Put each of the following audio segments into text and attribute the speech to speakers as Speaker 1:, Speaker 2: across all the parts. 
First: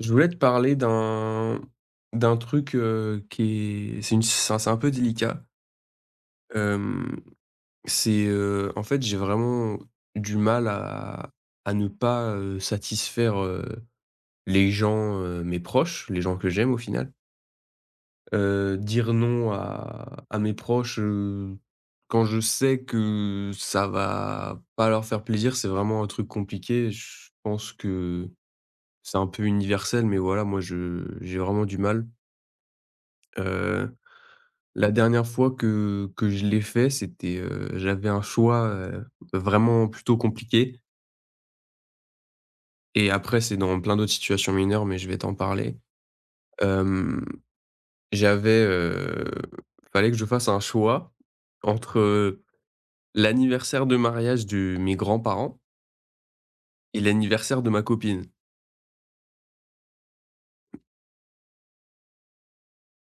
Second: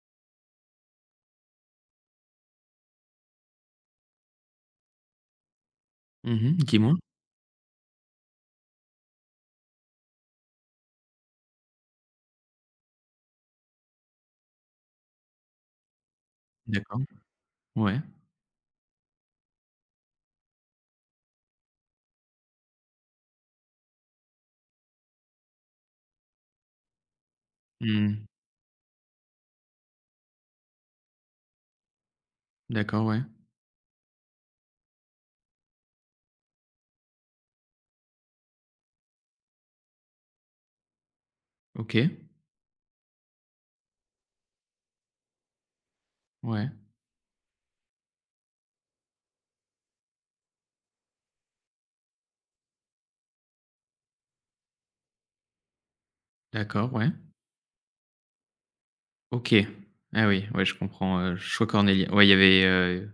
Speaker 1: Je voulais te parler d'un truc, qui est c'est une c'est un peu délicat.
Speaker 2: Mmh mh. Dis-moi.
Speaker 1: Hem, c'est, en fait, j'ai vraiment du mal à ne pas, satisfaire, les gens, mes proches, les gens que j'aime au
Speaker 2: D'accord.
Speaker 1: final.
Speaker 2: Ouais.
Speaker 1: Dire non à mes proches, quand je sais que ça va pas leur faire plaisir, c'est vraiment un truc compliqué. Je pense
Speaker 2: Mmh.
Speaker 1: que c'est un peu universel, mais voilà, moi je j'ai vraiment du mal.
Speaker 2: D'accord, ouais.
Speaker 1: Heu, la dernière fois que je l'ai fait, c'était, j'avais un choix, vraiment plutôt compliqué,
Speaker 2: OK.
Speaker 1: et après c'est dans plein d'autres situations mineures, mais je vais t'en parler.
Speaker 2: Ouais.
Speaker 1: Hem, J'avais, fallait que je fasse un choix entre, l'anniversaire de mariage de mes grands-parents
Speaker 2: D'accord,
Speaker 1: et
Speaker 2: ouais.
Speaker 1: l'anniversaire de ma copine.
Speaker 2: OK. Ah oui, ouais, je comprends, choix cornélien. Ouais,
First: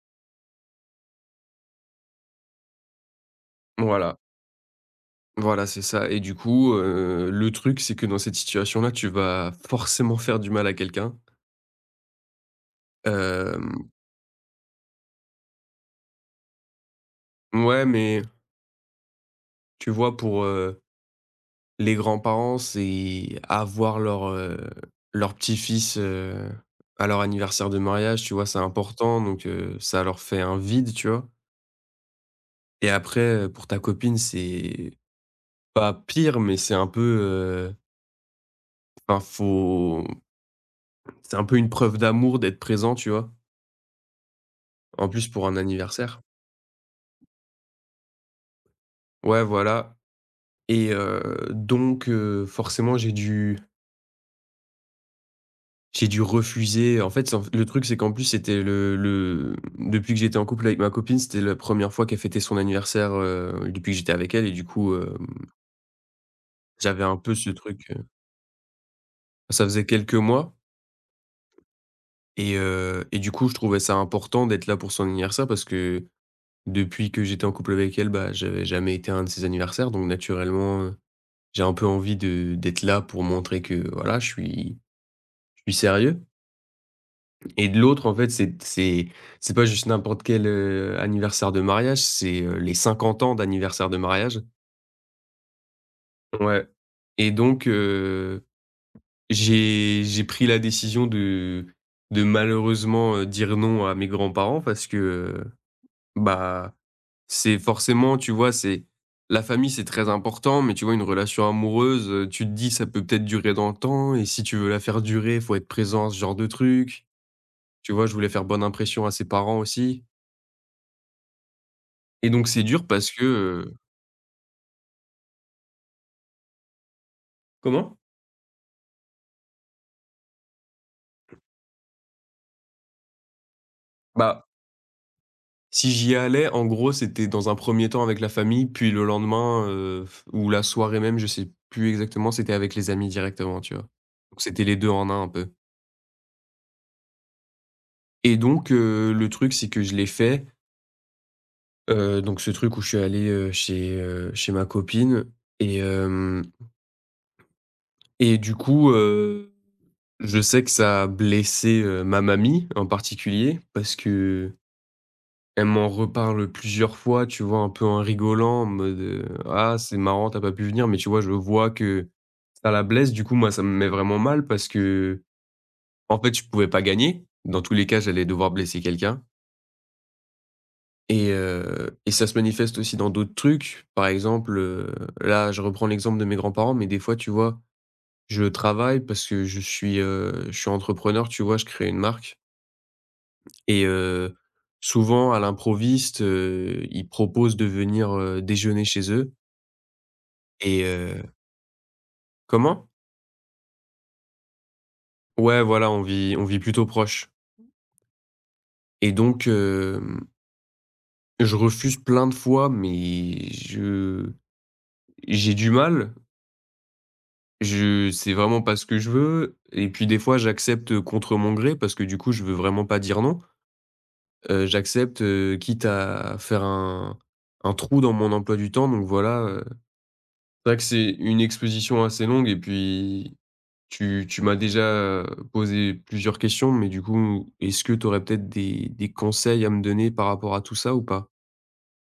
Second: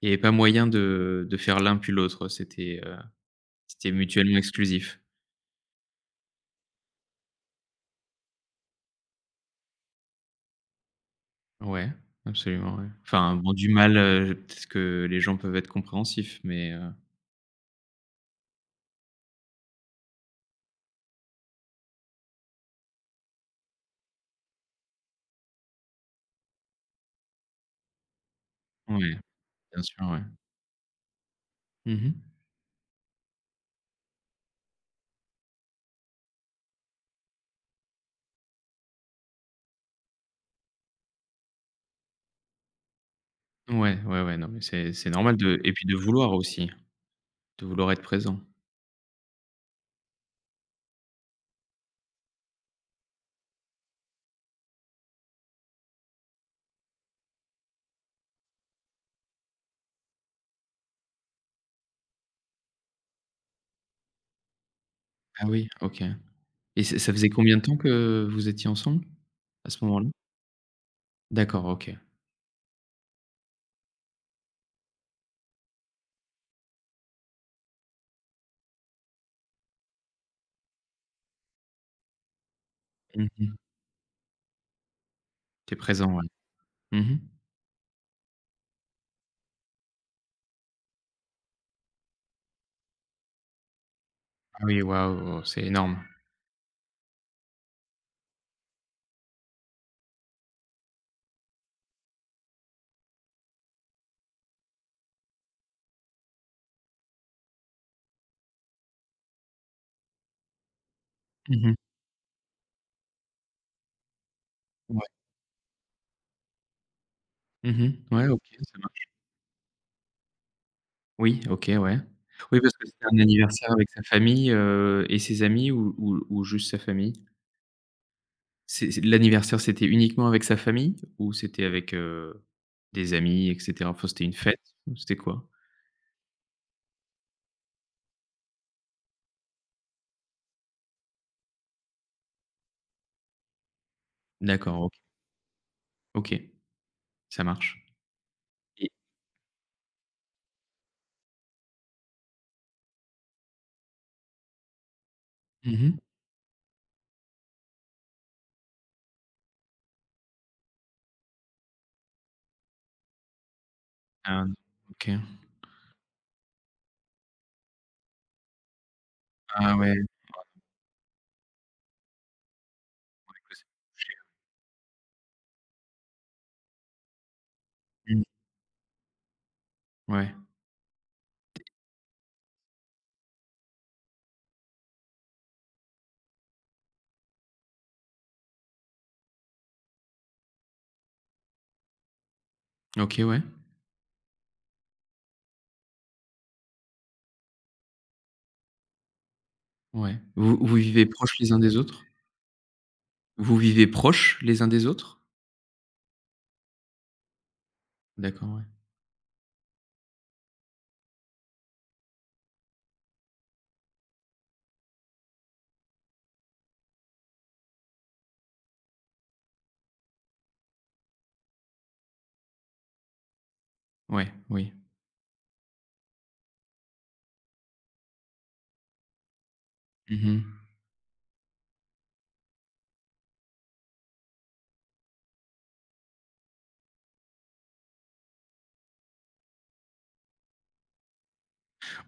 Speaker 2: il y avait pas moyen de faire l'un puis l'autre. C'était
Speaker 1: Voilà,
Speaker 2: mutuellement exclusif.
Speaker 1: voilà, c'est ça. Et du coup, le truc, c'est que dans cette situation-là, tu vas forcément faire du mal à quelqu'un.
Speaker 2: Ouais, absolument, ouais. Enfin, bon, du
Speaker 1: Hem,
Speaker 2: mal, peut-être que les gens peuvent être compréhensifs, mais,
Speaker 1: ouais, mais tu vois, pour, les grands-parents, c'est avoir leur, leur petit-fils, à leur anniversaire de mariage, tu vois? C'est
Speaker 2: ouais,
Speaker 1: important, donc
Speaker 2: bien
Speaker 1: ça
Speaker 2: sûr,
Speaker 1: leur
Speaker 2: ouais.
Speaker 1: fait un vide, tu vois?
Speaker 2: Mmh mh.
Speaker 1: Et après, pour ta copine, c'est pas pire, mais c'est un peu, enfin, faut c'est un peu une preuve d'amour d'être présent, tu vois?
Speaker 2: Ouais, ouais, ouais, non, mais c'est
Speaker 1: En
Speaker 2: c'est
Speaker 1: plus
Speaker 2: normal
Speaker 1: pour un
Speaker 2: de et puis de
Speaker 1: anniversaire.
Speaker 2: vouloir aussi, de vouloir être présent.
Speaker 1: Ouais, voilà, et donc forcément, j'ai dû refuser. En fait, c'est le truc, c'est qu'en plus, c'était le depuis que j'étais en couple avec ma copine, c'était la première fois qu'elle fêtait son anniversaire, depuis que j'étais avec elle. Et du coup,
Speaker 2: Ah oui, OK. Et ça
Speaker 1: j'avais
Speaker 2: ça
Speaker 1: un
Speaker 2: faisait
Speaker 1: peu ce
Speaker 2: combien de temps
Speaker 1: truc,
Speaker 2: que vous étiez ensemble,
Speaker 1: ça
Speaker 2: à ce
Speaker 1: faisait
Speaker 2: moment-là?
Speaker 1: quelques mois.
Speaker 2: D'accord, OK.
Speaker 1: Et et du coup, je trouvais ça important d'être là pour son anniversaire parce que depuis que j'étais en couple avec elle, bah, j'avais jamais été à un de ses anniversaires, donc naturellement, j'ai un peu envie de d'être là pour
Speaker 2: Mmh mh.
Speaker 1: montrer que voilà, je suis
Speaker 2: Présent,
Speaker 1: sérieux.
Speaker 2: ouais. Mmh.
Speaker 1: Et de l'autre, en fait, c'est c'est pas juste n'importe quel, anniversaire de mariage, c'est, les 50 ans d'anniversaire de mariage.
Speaker 2: Ah oui, waouh, c'est énorme.
Speaker 1: Ouais. Et donc j'ai pris la décision de malheureusement, dire non à mes grands-parents parce que, bah, c'est forcément, tu vois, c'est la famille, c'est très important, mais tu vois, une relation
Speaker 2: Mmh.
Speaker 1: amoureuse, tu te dis: «Ça peut peut-être durer dans le temps et si tu veux la faire
Speaker 2: Ouais.
Speaker 1: durer, faut être présent», à ce genre de truc. Tu
Speaker 2: Mmh.
Speaker 1: vois, je
Speaker 2: Ouais,
Speaker 1: voulais
Speaker 2: OK,
Speaker 1: faire bonne
Speaker 2: ça
Speaker 1: impression
Speaker 2: marche.
Speaker 1: à ses parents aussi.
Speaker 2: Oui, OK, ouais.
Speaker 1: Et donc
Speaker 2: Oui,
Speaker 1: c'est
Speaker 2: parce
Speaker 1: dur
Speaker 2: que c'était
Speaker 1: parce
Speaker 2: un
Speaker 1: que,
Speaker 2: anniversaire avec sa famille, et ses amis ou ou juste sa famille?
Speaker 1: comment?
Speaker 2: C'est l'anniversaire, c'était uniquement avec sa famille ou c'était avec, des amis et cetera? Enfin, c'était une
Speaker 1: Bah,
Speaker 2: fête ou c'était quoi?
Speaker 1: si j'y allais, en gros, c'était dans un premier temps avec la famille, puis le lendemain, ou la soirée même, je sais plus exactement, c'était avec les amis directement, tu vois? Donc c'était les
Speaker 2: D'accord,
Speaker 1: 2
Speaker 2: OK.
Speaker 1: en un peu.
Speaker 2: OK, ça marche.
Speaker 1: Et donc
Speaker 2: Et
Speaker 1: le truc, c'est que je l'ai fait, donc ce truc où je suis allé, chez, chez ma copine. et
Speaker 2: mmh.
Speaker 1: hem et du coup, je sais que ça a blessé, ma mamie en particulier parce
Speaker 2: Ah,
Speaker 1: que
Speaker 2: OK.
Speaker 1: elle m'en reparle plusieurs fois, tu vois? Un peu en rigolant, en mode, «Ah,
Speaker 2: Ah ouais.
Speaker 1: c'est marrant, t'as pas pu venir», mais tu vois, je vois que ça la blesse. Du coup, moi, ça me met vraiment mal parce que, en fait, je pouvais pas gagner. Dans tous les cas, j'allais devoir blesser quelqu'un.
Speaker 2: Ouais.
Speaker 1: Et et ça se manifeste aussi dans d'autres trucs. Par exemple, là, je reprends l'exemple de mes grands-parents, mais des fois, tu vois, je travaille parce que je suis entrepreneur, tu vois? Je crée une marque,
Speaker 2: OK, ouais.
Speaker 1: et souvent, à l'improviste, ils proposent de venir, déjeuner chez eux.
Speaker 2: Ouais. Vous
Speaker 1: Et
Speaker 2: vivez
Speaker 1: heu
Speaker 2: proches les uns des autres?
Speaker 1: Comment?
Speaker 2: Vous vivez proches les uns des autres?
Speaker 1: Ouais, voilà, on vit plutôt proche,
Speaker 2: D'accord, ouais.
Speaker 1: et donc hem, je refuse plein de fois, mais je j'ai du mal. Je C'est vraiment pas ce que je veux, et puis des fois, j'accepte, contre mon gré parce que du coup, je veux vraiment pas dire non.
Speaker 2: Ouais, oui.
Speaker 1: J'accepte, quitte à faire un trou dans mon emploi du temps, donc voilà, heu,
Speaker 2: Mmh mh.
Speaker 1: c'est vrai que c'est une exposition assez longue. Et puis tu m'as déjà, posé plusieurs questions, mais du coup, est-ce que tu aurais peut-être des conseils à me donner par rapport à tout ça ou pas?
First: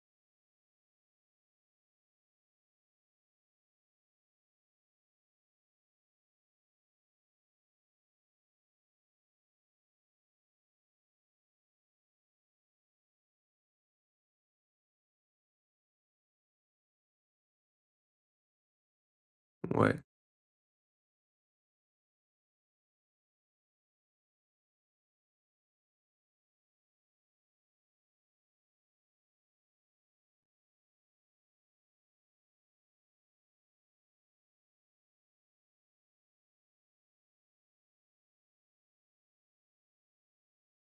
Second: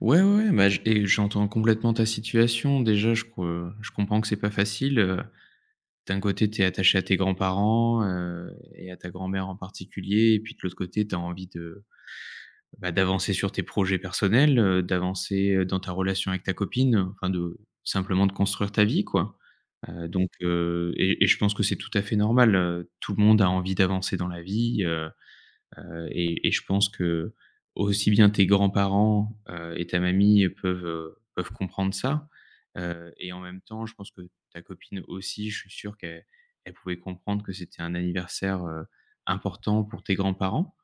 Speaker 2: Ouais, ouais, ouais, bah, j et j'entends complètement ta situation. Déjà, je co je comprends que c'est pas facile, d'un côté, tu es attaché à tes grands-parents, et à ta grand-mère en particulier et puis de l'autre côté, tu as envie de bah, d'avancer sur tes projets personnels, d'avancer, dans ta relation avec ta copine, enfin de simplement de construire ta vie quoi.
Speaker 1: Ouais.
Speaker 2: Donc et je pense que c'est tout à fait normal, tout le monde a envie d'avancer dans la vie. Et je pense que, aussi bien tes grands-parents, et ta mamie peuvent, peuvent comprendre ça. Et en même temps, je pense que ta copine aussi, je suis sûr qu'elle elle pouvait comprendre que c'était un anniversaire, important pour tes grands-parents.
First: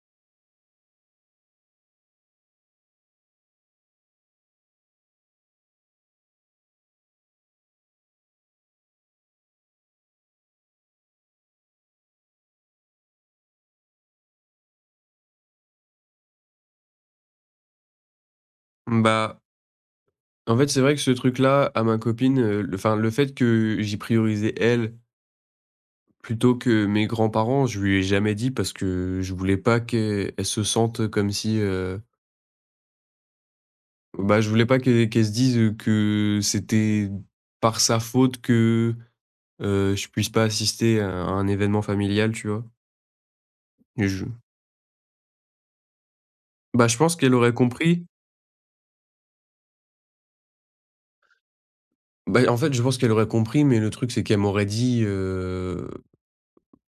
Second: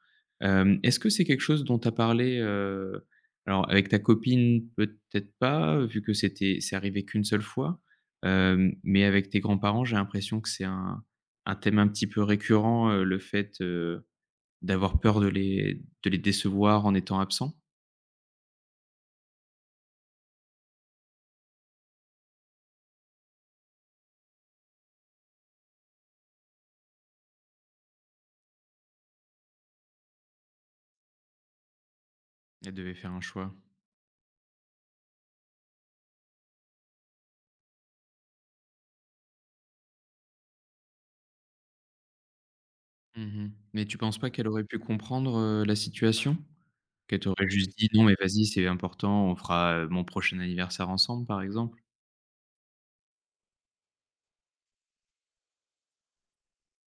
Speaker 2: Hem, est-ce que c'est quelque chose dont tu as parlé, alors avec ta copine, peut-être pas, vu que c'était c'est arrivé qu'une seule fois. Hem, mais avec tes grands-parents, j'ai l'impression que c'est un thème un petit peu récurrent, le fait, d'avoir peur de les décevoir en étant absent?
Speaker 1: Bah, en fait, c'est vrai que ce truc-là, à ma copine, le enfin, le fait que j'ai priorisé elle plutôt que mes grands-parents, je lui ai jamais dit parce que je voulais pas qu'elle elle se sente comme si,
Speaker 2: Elle devait faire un choix.
Speaker 1: bah, je voulais pas qu'elle se dise, que c'était par sa faute que je puisse pas assister à un événement familial, tu vois?
Speaker 2: Mmh. Mais tu
Speaker 1: Et
Speaker 2: penses
Speaker 1: je
Speaker 2: pas qu'elle aurait pu comprendre, la situation?
Speaker 1: Bah, je pense
Speaker 2: Qu'elle
Speaker 1: qu'elle
Speaker 2: t'aurait
Speaker 1: aurait
Speaker 2: juste dit: «Non
Speaker 1: compris.
Speaker 2: mais vas-y, c'est important, on fera, mon prochain anniversaire ensemble», par exemple?
Speaker 1: Bah, en fait, je pense qu'elle aurait compris, mais le truc, c'est qu'elle m'aurait dit,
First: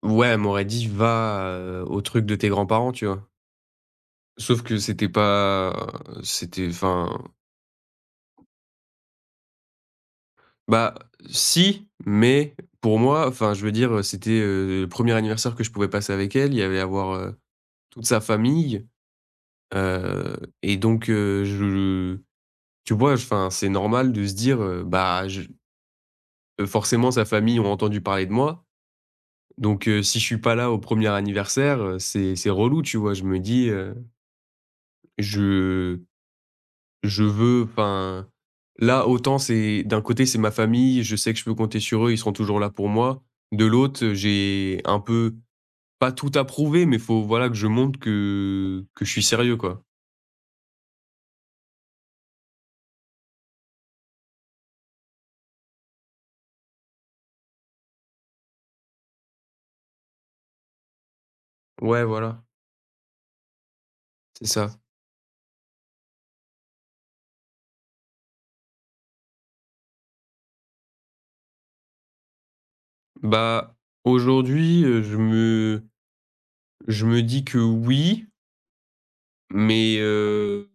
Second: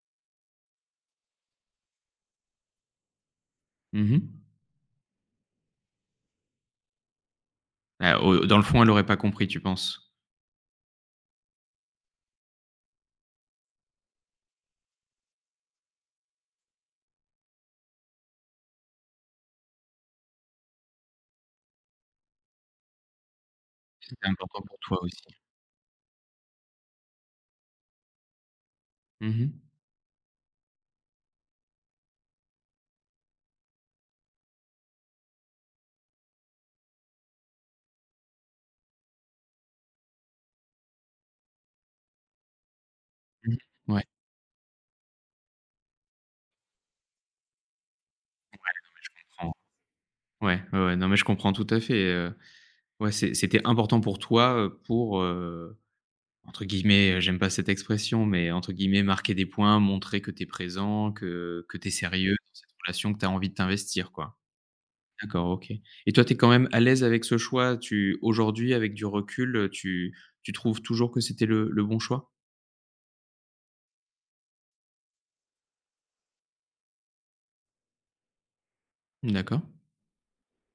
Speaker 1: ouais, elle m'aurait dit: «Va, au truc de tes grands-parents», tu vois?
Speaker 2: Mmh.
Speaker 1: Sauf que c'était enfin,
Speaker 2: Ah, au dans le fond, elle aurait pas compris, tu penses?
Speaker 1: bah, si, mais pour moi, enfin, je veux dire, c'était, le premier anniversaire que je pouvais passer avec elle. Il y allait avoir, toute sa famille, heu et donc je tu vois? Enfin, c'est normal de
Speaker 2: C'était
Speaker 1: se dire,
Speaker 2: important pour toi aussi.
Speaker 1: bah, je forcément sa famille ont entendu parler de moi,
Speaker 2: Mmh mh.
Speaker 1: donc si je suis pas là au premier anniversaire, c'est relou, tu vois? Je me dis, je je veux enfin, là, autant c'est d'un côté, c'est ma famille, je sais que je peux compter sur eux, ils seront toujours là pour moi.
Speaker 2: Mmh.
Speaker 1: De l'autre,
Speaker 2: Ouais,
Speaker 1: j'ai un peu pas tout à prouver, mais faut, voilà, que je montre que
Speaker 2: je
Speaker 1: je suis
Speaker 2: comprends.
Speaker 1: sérieux, quoi.
Speaker 2: Ouais, ouais, ouais, non, mais je comprends tout à fait, ouais, c'était important pour toi, pour, entre guillemets, j'aime pas cette expression- mais entre guillemets, «marquer des points», montrer que tu es présent, que tu es
Speaker 1: Ouais,
Speaker 2: sérieux. Oui.
Speaker 1: voilà,
Speaker 2: Dans cette relation, que tu as envie de t'investir, quoi.
Speaker 1: c'est ça.
Speaker 2: D'accord, OK et toi, tu es quand même à l'aise avec ce choix? Tu aujourd'hui, avec du recul, tu trouves toujours que c'était le bon choix?
Speaker 1: Bah, aujourd'hui, je me dis que oui,
Speaker 2: D'accord,
Speaker 1: mais heu,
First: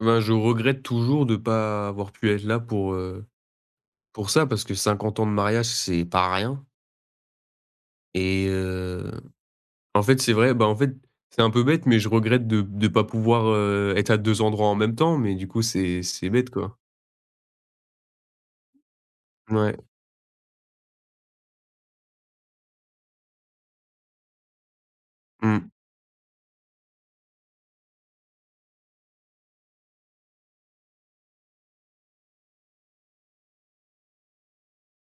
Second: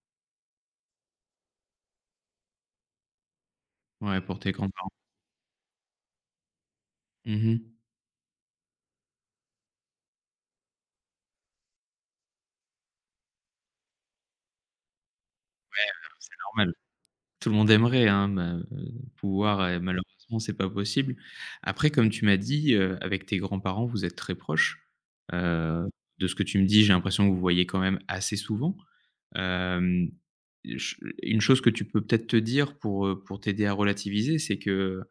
Speaker 1: ben, je regrette toujours de pas avoir pu être là
Speaker 2: ouais,
Speaker 1: pour
Speaker 2: pour
Speaker 1: ça
Speaker 2: tes
Speaker 1: parce que
Speaker 2: grands-parents.
Speaker 1: 50 ans de mariage, c'est pas rien,
Speaker 2: Mmh.
Speaker 1: et en fait, c'est vrai, bah, en fait, c'est un peu bête, mais je regrette de pas pouvoir, être à 2 endroits en même temps, mais du coup, c'est
Speaker 2: C'est
Speaker 1: bête,
Speaker 2: normal.
Speaker 1: quoi.
Speaker 2: Tout le monde aimerait, hein, me pouvoir
Speaker 1: Ouais,
Speaker 2: et malheureusement, c'est pas possible. Après, comme tu m'as dit, avec tes grands-parents, vous êtes très proches.
Speaker 1: mmh,
Speaker 2: Heu, de ce que tu me dis, j'ai l'impression que vous voyez quand même assez souvent. Hem, je une chose que tu peux peut-être te dire pour t'aider à relativiser, c'est que,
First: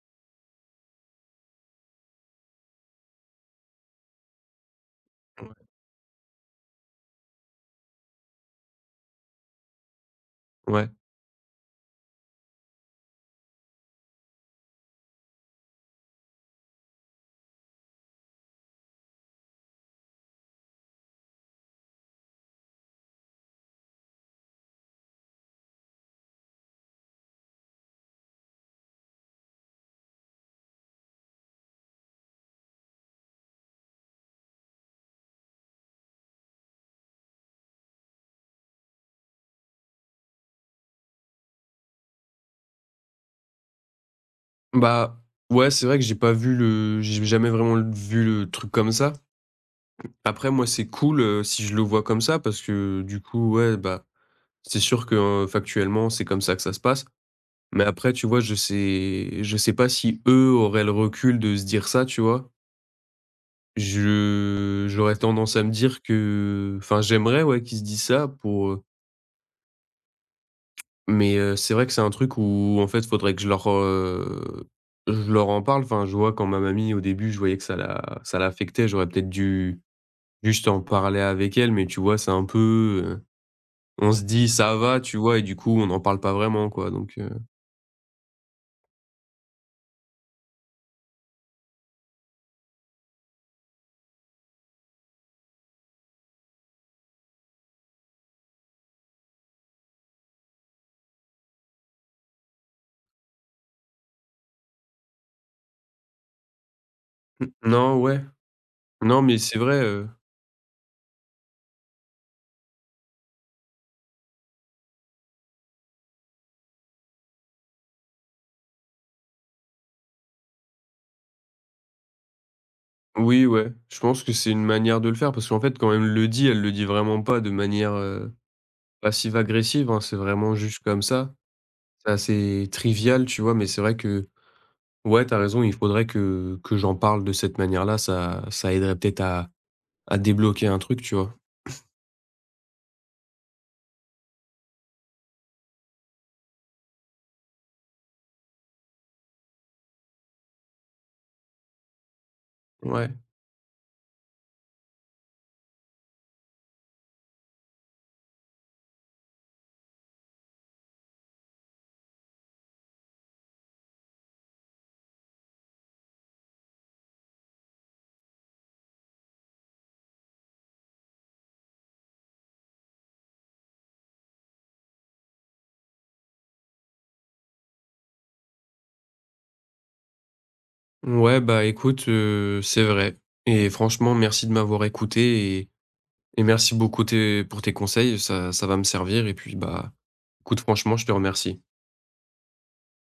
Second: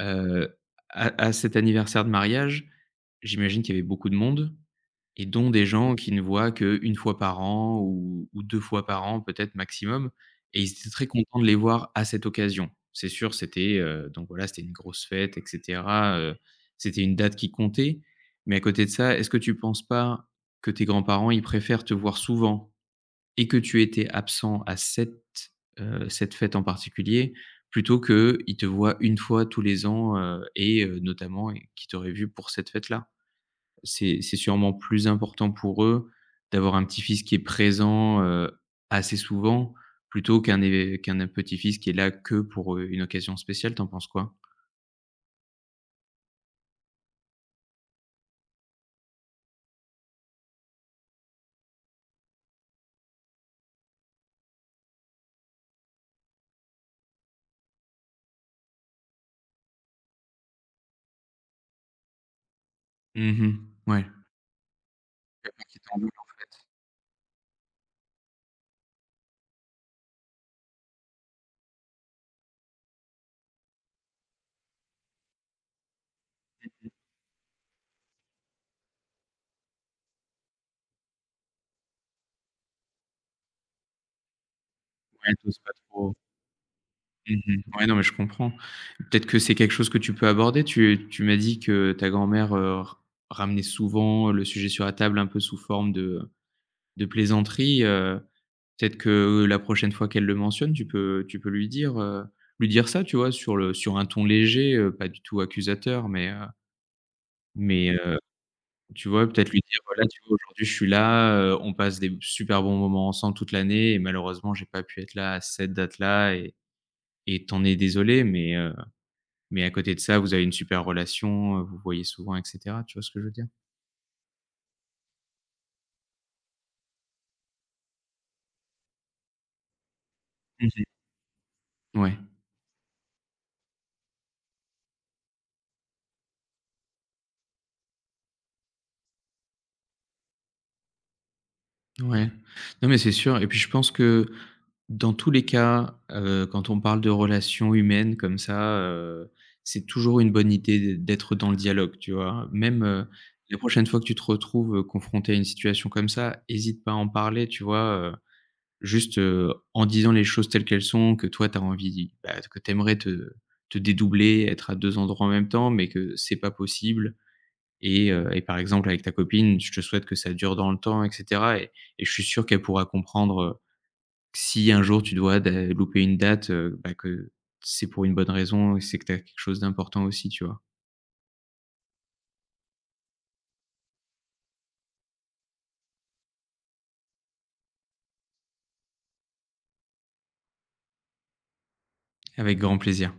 Speaker 2: heu, à cet anniversaire de mariage, j'imagine qu'il y avait beaucoup de monde. Et dont des gens qui ne voient qu'1 fois par an ou 2 fois par an peut-être maximum et ils
Speaker 1: ouais.
Speaker 2: étaient très contents de les voir à cette occasion. C'est sûr, c'était, donc voilà, c'était une grosse fête et cetera, c'était une date qui comptait. Mais à côté de ça, est-ce que tu penses pas que tes grands-parents, ils préfèrent te voir souvent et que tu étais absent à cette, cette fête en particulier, plutôt qu'ils te voient une fois tous les ans, et notamment qui qu'ils t'auraient vu pour cette fête-là? C'est sûrement plus important pour eux d'avoir un petit-fils qui est présent, assez souvent, plutôt qu'un é qu'un petit-fils qui est là que pour, une occasion spéciale. T'en penses quoi?
Speaker 1: Bah, ouais, c'est vrai que j'ai jamais vraiment l vu le truc comme ça. Après, moi, c'est cool, si je le vois comme ça parce que, du coup, ouais, bah, c'est sûr que, factuellement, c'est comme ça que ça se passe. Mais après, tu vois, je sais pas si eux auraient le recul de se dire ça, tu vois?
Speaker 2: Mmh. Ouais.
Speaker 1: Je J'aurais tendance à
Speaker 2: Quelqu'un
Speaker 1: me
Speaker 2: qui
Speaker 1: dire
Speaker 2: t'embête, en fait.
Speaker 1: que enfin, j'aimerais, ouais, qu'ils se disent ça pour, mais c'est vrai que c'est un truc où, en fait, faudrait que je leur en parle. Enfin, je vois quand ma mamie, au début, je voyais que ça l'affectait, j'aurais peut-être dû juste en parler avec elle, mais tu vois, c'est un peu, on se dit: «Ça va», tu
Speaker 2: Ouais,
Speaker 1: vois? Et
Speaker 2: tu
Speaker 1: du
Speaker 2: pas
Speaker 1: coup, on n'en
Speaker 2: trop.
Speaker 1: parle pas vraiment, quoi, donc
Speaker 2: Mmh. Ouais, non, mais je comprends. Peut-être que c'est quelque chose que tu peux aborder. Tu tu m'as dit que ta grand-mère, r ramenait souvent le sujet sur la table un peu sous forme de plaisanterie. Peut-être que la prochaine fois qu'elle le mentionne, tu peux lui dire ça, tu vois? Sur le sur un ton léger, pas du tout accusateur, mais,
Speaker 1: non, ouais.
Speaker 2: tu
Speaker 1: Non,
Speaker 2: vois?
Speaker 1: mais
Speaker 2: Peut-être
Speaker 1: c'est
Speaker 2: lui dire:
Speaker 1: vrai,
Speaker 2: «Voilà,
Speaker 1: heu,
Speaker 2: tu vois, aujourd'hui, je suis là, on passe des super bons moments ensemble toute l'année et malheureusement, j'ai pas pu être là à cette date-là et t'en es désolé, mais à côté de ça, vous avez une super relation, vous voyez souvent» et cetera. Tu vois ce que je veux dire?
Speaker 1: oui, ouais, je pense que c'est une manière de le faire parce qu'en fait, quand elle me le dit, elle le dit vraiment pas de manière, passive-agressive, hein, c'est vraiment juste
Speaker 2: Mmh.
Speaker 1: comme ça. C'est
Speaker 2: Ouais,
Speaker 1: assez trivial, tu vois? Mais c'est vrai que, ouais, t'as raison, il faudrait que j'en parle de cette manière-là, ça aiderait peut-être à débloquer un truc, tu vois?
Speaker 2: ouais. Non, mais c'est sûr et puis je pense que dans tous les cas, quand on parle de relations humaines comme ça, c'est toujours une bonne idée d'être dans le dialogue, tu vois? Même,
Speaker 1: Ouais.
Speaker 2: la prochaine fois que tu te retrouves, confronté à une situation comme ça, hésite pas à en parler, tu vois? Juste, en disant les choses telles qu'elles sont, que toi tu as envie bah, que tu aimerais te te dédoubler, être à 2 endroits en même temps, mais que c'est pas possible et par exemple avec ta copine, je te souhaite que ça dure dans le temps et cetera et je suis sûr qu'elle pourra comprendre, si un jour tu dois da louper une date, bah, que c'est pour une bonne raison et c'est que tu as quelque chose d'important aussi, tu vois?
Speaker 1: Ouais, bah, écoute, c'est vrai et franchement, merci de m'avoir écouté et merci beaucoup tes pour tes conseils, ça va me servir, et puis, bah, écoute, franchement, je te remercie.
Speaker 2: Avec grand plaisir.